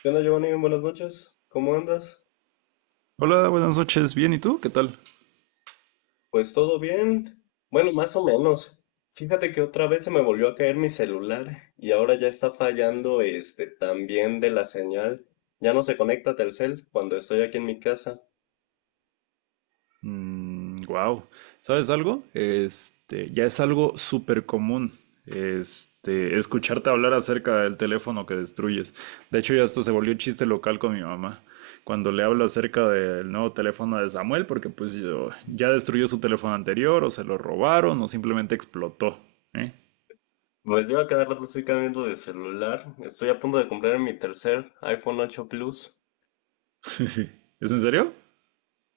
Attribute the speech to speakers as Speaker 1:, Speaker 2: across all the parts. Speaker 1: ¿Qué onda, Giovanni? Buenas noches. ¿Cómo andas?
Speaker 2: Hola, buenas noches. Bien, ¿y tú? ¿Qué tal?
Speaker 1: Pues todo bien. Bueno, más o menos. Fíjate que otra vez se me volvió a caer mi celular y ahora ya está fallando este también de la señal. Ya no se conecta Telcel cuando estoy aquí en mi casa.
Speaker 2: Wow. ¿Sabes algo? Ya es algo súper común. Escucharte hablar acerca del teléfono que destruyes. De hecho, ya hasta se volvió chiste local con mi mamá. Cuando le hablo acerca del nuevo teléfono de Samuel, porque pues ya destruyó su teléfono anterior, o se lo robaron, o simplemente explotó. ¿Eh?
Speaker 1: Pues yo a cada rato estoy cambiando de celular. Estoy a punto de comprar mi tercer iPhone 8 Plus.
Speaker 2: ¿Es en serio?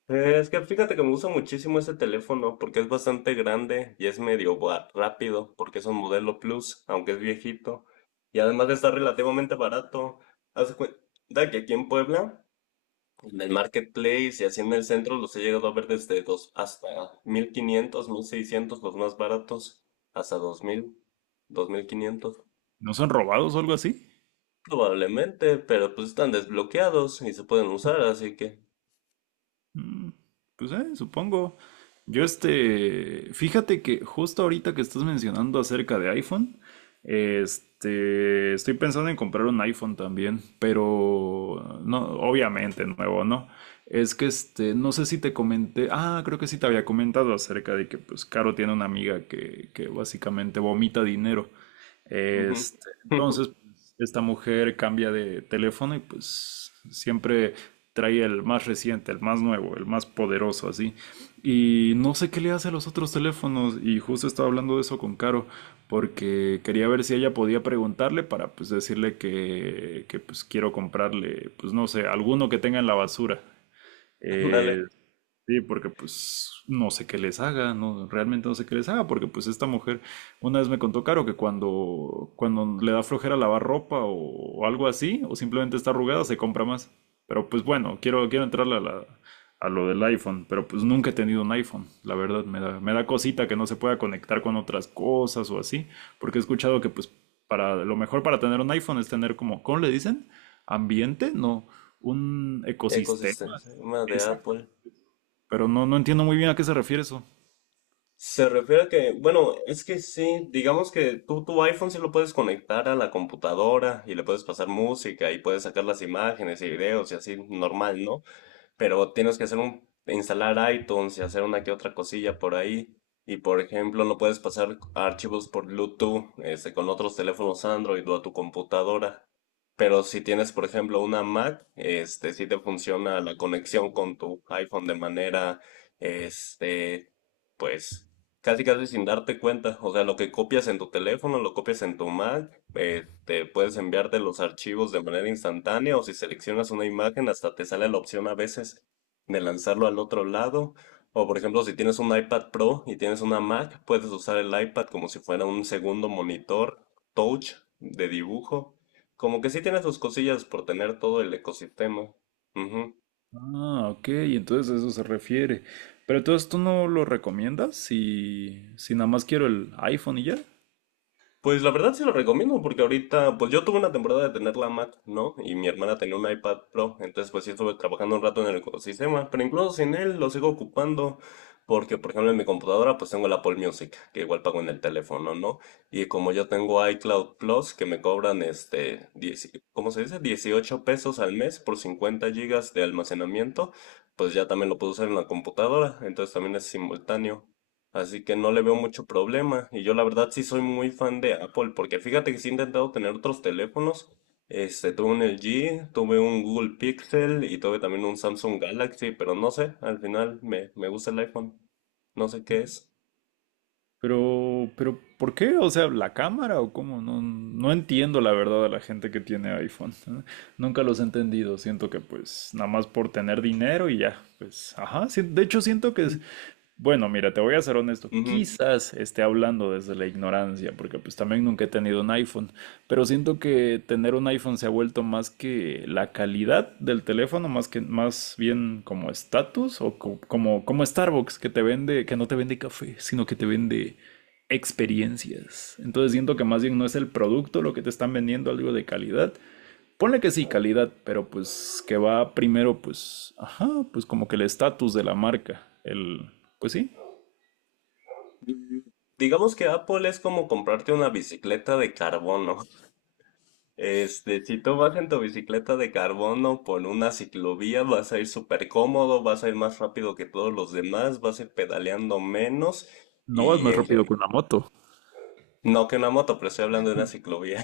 Speaker 1: Es que fíjate que me gusta muchísimo ese teléfono porque es bastante grande y es medio rápido porque es un modelo Plus, aunque es viejito. Y además está relativamente barato. Haz de cuenta que aquí en Puebla, en el Marketplace y así en el centro, los he llegado a ver desde dos hasta 1500, 1600 los más baratos, hasta dos mil, 2500.
Speaker 2: ¿No son robados o algo así?
Speaker 1: Probablemente, pero pues están desbloqueados y se pueden usar, así que...
Speaker 2: Mm. Pues supongo. Yo, fíjate que justo ahorita que estás mencionando acerca de iPhone, estoy pensando en comprar un iPhone también, pero no, obviamente nuevo, ¿no? Es que no sé si te comenté, creo que sí te había comentado acerca de que pues Caro tiene una amiga que básicamente vomita dinero.
Speaker 1: Ujú.
Speaker 2: Entonces, pues, esta mujer cambia de teléfono y pues siempre trae el más reciente, el más nuevo, el más poderoso, así. Y no sé qué le hace a los otros teléfonos y justo estaba hablando de eso con Caro porque quería ver si ella podía preguntarle para pues decirle que pues quiero comprarle, pues no sé, alguno que tenga en la basura.
Speaker 1: Ándale.
Speaker 2: Eh, Sí, porque pues no sé qué les haga, no, realmente no sé qué les haga, porque pues esta mujer una vez me contó Caro que cuando le da flojera lavar ropa o algo así, o simplemente está arrugada, se compra más. Pero pues bueno, quiero entrarle a lo del iPhone, pero pues nunca he tenido un iPhone, la verdad, me da cosita que no se pueda conectar con otras cosas o así, porque he escuchado que pues para lo mejor para tener un iPhone es tener como, ¿cómo le dicen? Ambiente, no, un ecosistema.
Speaker 1: Ecosistema de
Speaker 2: Exacto.
Speaker 1: Apple.
Speaker 2: Pero no, no entiendo muy bien a qué se refiere eso.
Speaker 1: Se refiere a que, bueno, es que sí, digamos que tú tu iPhone sí lo puedes conectar a la computadora y le puedes pasar música y puedes sacar las imágenes y videos y así normal, ¿no? Pero tienes que instalar iTunes y hacer una que otra cosilla por ahí. Y por ejemplo, no puedes pasar archivos por Bluetooth, con otros teléfonos Android o a tu computadora. Pero si tienes, por ejemplo, una Mac, sí te funciona la conexión con tu iPhone de manera, este, pues casi, casi sin darte cuenta. O sea, lo que copias en tu teléfono, lo copias en tu Mac, te puedes enviarte los archivos de manera instantánea, o si seleccionas una imagen, hasta te sale la opción a veces de lanzarlo al otro lado. O por ejemplo, si tienes un iPad Pro y tienes una Mac, puedes usar el iPad como si fuera un segundo monitor touch de dibujo. Como que sí tiene sus cosillas por tener todo el ecosistema. Ujú.
Speaker 2: Ah, ok, entonces a eso se refiere. Pero entonces tú no lo recomiendas si nada más quiero el iPhone y ya.
Speaker 1: Pues la verdad sí lo recomiendo porque ahorita, pues yo tuve una temporada de tener la Mac, ¿no? Y mi hermana tenía un iPad Pro, entonces pues sí estuve trabajando un rato en el ecosistema, pero incluso sin él lo sigo ocupando porque, por ejemplo, en mi computadora pues tengo el Apple Music, que igual pago en el teléfono, ¿no? Y como yo tengo iCloud Plus, que me cobran 10 ¿cómo se dice? 18 pesos al mes por 50 gigas de almacenamiento, pues ya también lo puedo usar en la computadora, entonces también es simultáneo. Así que no le veo mucho problema. Y yo la verdad sí soy muy fan de Apple, porque fíjate que sí he intentado tener otros teléfonos. Tuve un LG, tuve un Google Pixel y tuve también un Samsung Galaxy, pero no sé, al final me gusta el iPhone. No sé qué es.
Speaker 2: Pero, ¿por qué? O sea, ¿la cámara o cómo? No, no entiendo la verdad a la gente que tiene iPhone. Nunca los he entendido. Siento que pues nada más por tener dinero y ya. Pues, ajá, sí. De hecho, siento que es- Bueno, mira, te voy a ser honesto.
Speaker 1: Ujú.
Speaker 2: Quizás esté hablando desde la ignorancia, porque pues también nunca he tenido un iPhone, pero siento que tener un iPhone se ha vuelto más que la calidad del teléfono, más que más bien como estatus o como Starbucks que te vende, que no te vende café, sino que te vende experiencias. Entonces siento que más bien no es el producto lo que te están vendiendo algo de calidad. Ponle que sí, calidad, pero pues que va primero pues, ajá, pues como que el estatus de la marca, el pues sí.
Speaker 1: Digamos que Apple es como comprarte una bicicleta de carbono. Si tú vas en tu bicicleta de carbono por una ciclovía, vas a ir súper cómodo, vas a ir más rápido que todos los demás, vas a ir pedaleando menos.
Speaker 2: No vas
Speaker 1: Y
Speaker 2: más
Speaker 1: en,
Speaker 2: rápido
Speaker 1: gen-
Speaker 2: que una moto.
Speaker 1: No que una moto, pero estoy hablando de una ciclovía.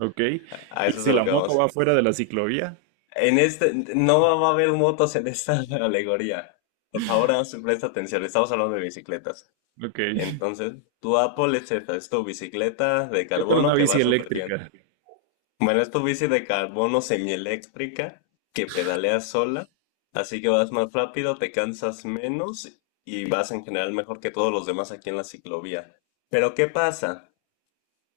Speaker 2: Ok.
Speaker 1: A
Speaker 2: ¿Y
Speaker 1: eso es
Speaker 2: si
Speaker 1: a lo
Speaker 2: la
Speaker 1: que
Speaker 2: moto
Speaker 1: vamos.
Speaker 2: va fuera de la ciclovía?
Speaker 1: No va a haber motos en esta alegoría. Por favor, presta atención. Estamos hablando de bicicletas.
Speaker 2: Ok.
Speaker 1: Entonces, tu Apple es esta, es tu bicicleta de
Speaker 2: ¿Qué tal
Speaker 1: carbono
Speaker 2: una
Speaker 1: que va
Speaker 2: bici
Speaker 1: súper bien.
Speaker 2: eléctrica?
Speaker 1: Bueno, es tu bici de carbono semieléctrica que pedaleas sola, así que vas más rápido, te cansas menos y vas en general mejor que todos los demás aquí en la ciclovía. Pero ¿qué pasa?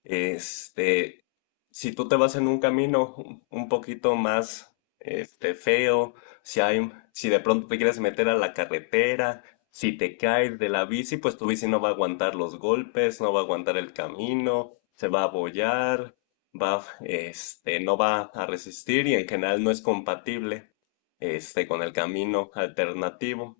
Speaker 1: Este, si tú te vas en un camino un poquito más feo, si de pronto te quieres meter a la carretera, si te caes de la bici, pues tu bici no va a aguantar los golpes, no va a aguantar el camino, se va a abollar, no va a resistir y en general no es compatible, con el camino alternativo.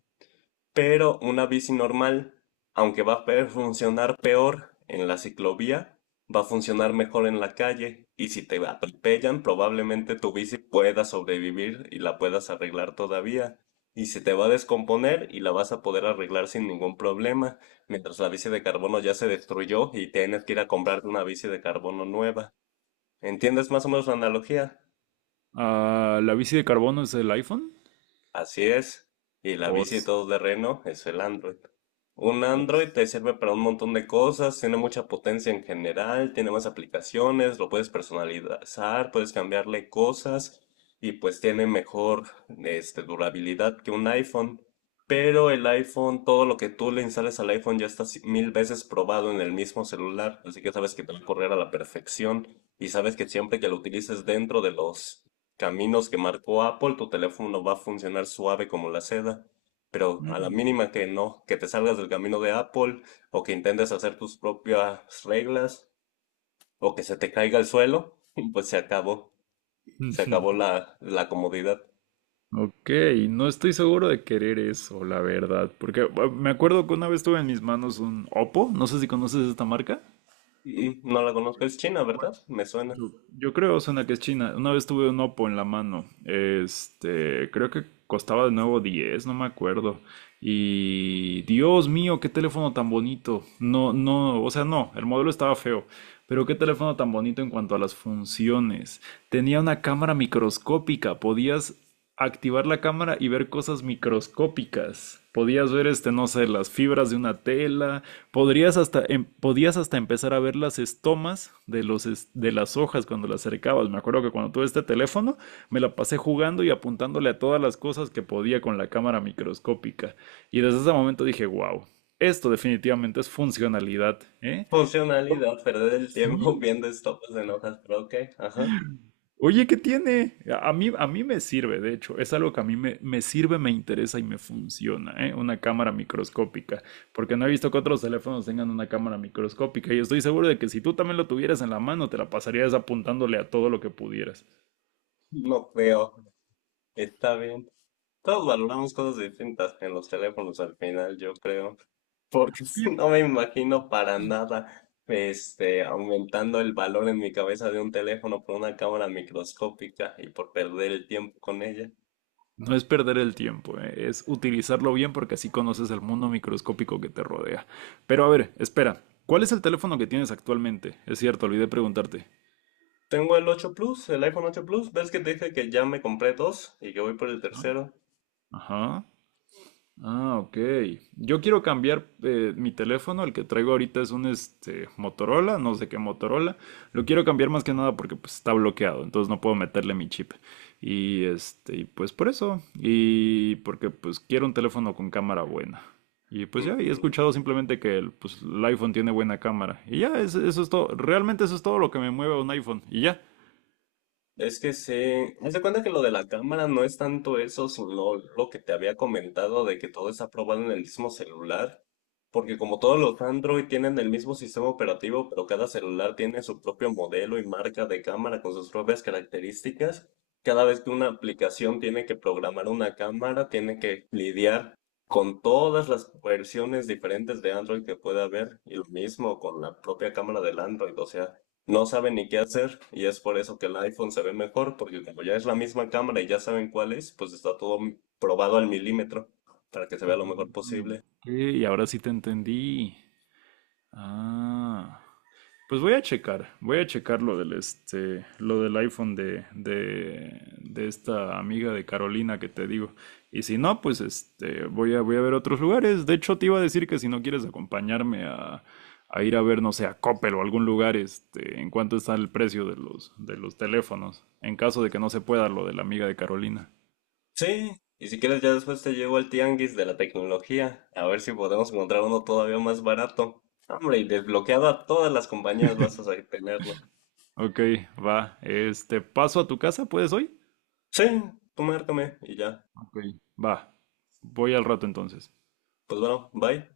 Speaker 1: Pero una bici normal, aunque va a funcionar peor en la ciclovía, va a funcionar mejor en la calle y si te atropellan, probablemente tu bici pueda sobrevivir y la puedas arreglar todavía. Y se te va a descomponer y la vas a poder arreglar sin ningún problema, mientras la bici de carbono ya se destruyó y tienes que ir a comprarte una bici de carbono nueva. ¿Entiendes más o menos la analogía?
Speaker 2: Ah, ¿la bici de carbono es el iPhone?
Speaker 1: Así es, y la bici
Speaker 2: Os.
Speaker 1: todoterreno es el Android. Un
Speaker 2: Os.
Speaker 1: Android te sirve para un montón de cosas, tiene mucha potencia en general, tiene más aplicaciones, lo puedes personalizar, puedes cambiarle cosas y pues tiene mejor durabilidad que un iPhone. Pero el iPhone, todo lo que tú le instales al iPhone ya está 1000 veces probado en el mismo celular, así que sabes que te va a correr a la perfección y sabes que siempre que lo utilices dentro de los caminos que marcó Apple, tu teléfono va a funcionar suave como la seda. Pero a la
Speaker 2: Mm.
Speaker 1: mínima que no, que te salgas del camino de Apple o que intentes hacer tus propias reglas o que se te caiga al suelo, pues se acabó. Se acabó la comodidad.
Speaker 2: Ok, no estoy seguro de querer eso, la verdad, porque me acuerdo que una vez tuve en mis manos un Oppo, no sé si conoces esta marca.
Speaker 1: Y no la conozco, es China, ¿verdad? Me suena.
Speaker 2: Yo creo, Osana, que es China. Una vez tuve un Oppo en la mano. Creo que costaba de nuevo 10, no me acuerdo. Y Dios mío, qué teléfono tan bonito. No, no, o sea, no, el modelo estaba feo. Pero qué teléfono tan bonito en cuanto a las funciones. Tenía una cámara microscópica. Podías activar la cámara y ver cosas microscópicas. Podías ver, no sé, las fibras de una tela. Podías hasta empezar a ver las estomas de las hojas cuando las acercabas. Me acuerdo que cuando tuve este teléfono me la pasé jugando y apuntándole a todas las cosas que podía con la cámara microscópica. Y desde ese momento dije, wow, esto definitivamente es funcionalidad, ¿eh?
Speaker 1: Funcionalidad, perder el tiempo
Speaker 2: Sí.
Speaker 1: viendo estopes en hojas, pero ok, ajá.
Speaker 2: Oye, ¿qué tiene? A mí me sirve, de hecho, es algo que a mí me sirve, me interesa y me funciona, ¿eh? Una cámara microscópica, porque no he visto que otros teléfonos tengan una cámara microscópica y estoy seguro de que si tú también lo tuvieras en la mano, te la pasarías apuntándole a todo lo que pudieras.
Speaker 1: No creo. Está bien. Todos valoramos cosas distintas en los teléfonos al final, yo creo. Porque
Speaker 2: Y
Speaker 1: no me imagino para nada, aumentando el valor en mi cabeza de un teléfono por una cámara microscópica y por perder el tiempo con ella.
Speaker 2: no es perder el tiempo, ¿eh? Es utilizarlo bien porque así conoces el mundo microscópico que te rodea. Pero a ver, espera, ¿cuál es el teléfono que tienes actualmente? Es cierto, olvidé preguntarte.
Speaker 1: Tengo el 8 Plus, el iPhone 8 Plus, ¿ves que te dije que ya me compré dos y que voy por el tercero?
Speaker 2: Ajá. Ah, ok. Yo quiero cambiar mi teléfono, el que traigo ahorita es un Motorola, no sé qué Motorola. Lo quiero cambiar más que nada porque pues, está bloqueado, entonces no puedo meterle mi chip. Y pues por eso. Y porque pues quiero un teléfono con cámara buena. Y pues ya, y he escuchado simplemente que el, pues, el iPhone tiene buena cámara. Y ya, eso es todo. Realmente eso es todo lo que me mueve a un iPhone. Y ya.
Speaker 1: Es que sí, haz de cuenta que lo de la cámara no es tanto eso, sino lo que te había comentado de que todo está probado en el mismo celular, porque como todos los Android tienen el mismo sistema operativo, pero cada celular tiene su propio modelo y marca de cámara con sus propias características, cada vez que una aplicación tiene que programar una cámara, tiene que lidiar con todas las versiones diferentes de Android que pueda haber, y lo mismo con la propia cámara del Android, o sea no saben ni qué hacer y es por eso que el iPhone se ve mejor, porque como ya es la misma cámara y ya saben cuál es, pues está todo probado al milímetro para que se vea lo
Speaker 2: Ah,
Speaker 1: mejor posible.
Speaker 2: ok, y ahora sí te entendí. Ah. Pues voy a checar lo del iPhone de esta amiga de Carolina que te digo. Y si no, pues voy a ver otros lugares. De hecho, te iba a decir que si no quieres acompañarme a ir a ver, no sé, a Coppel o algún lugar, en cuánto está el precio de los teléfonos, en caso de que no se pueda lo de la amiga de Carolina.
Speaker 1: Sí, y si quieres ya después te llevo al tianguis de la tecnología, a ver si podemos encontrar uno todavía más barato. Hombre, y desbloqueado a todas las compañías vas a tenerlo.
Speaker 2: Ok, va. ¿Paso a tu casa? ¿Puedes hoy?
Speaker 1: Sí, tú márcame y ya.
Speaker 2: Ok. Va. Voy al rato entonces.
Speaker 1: Pues bueno, bye.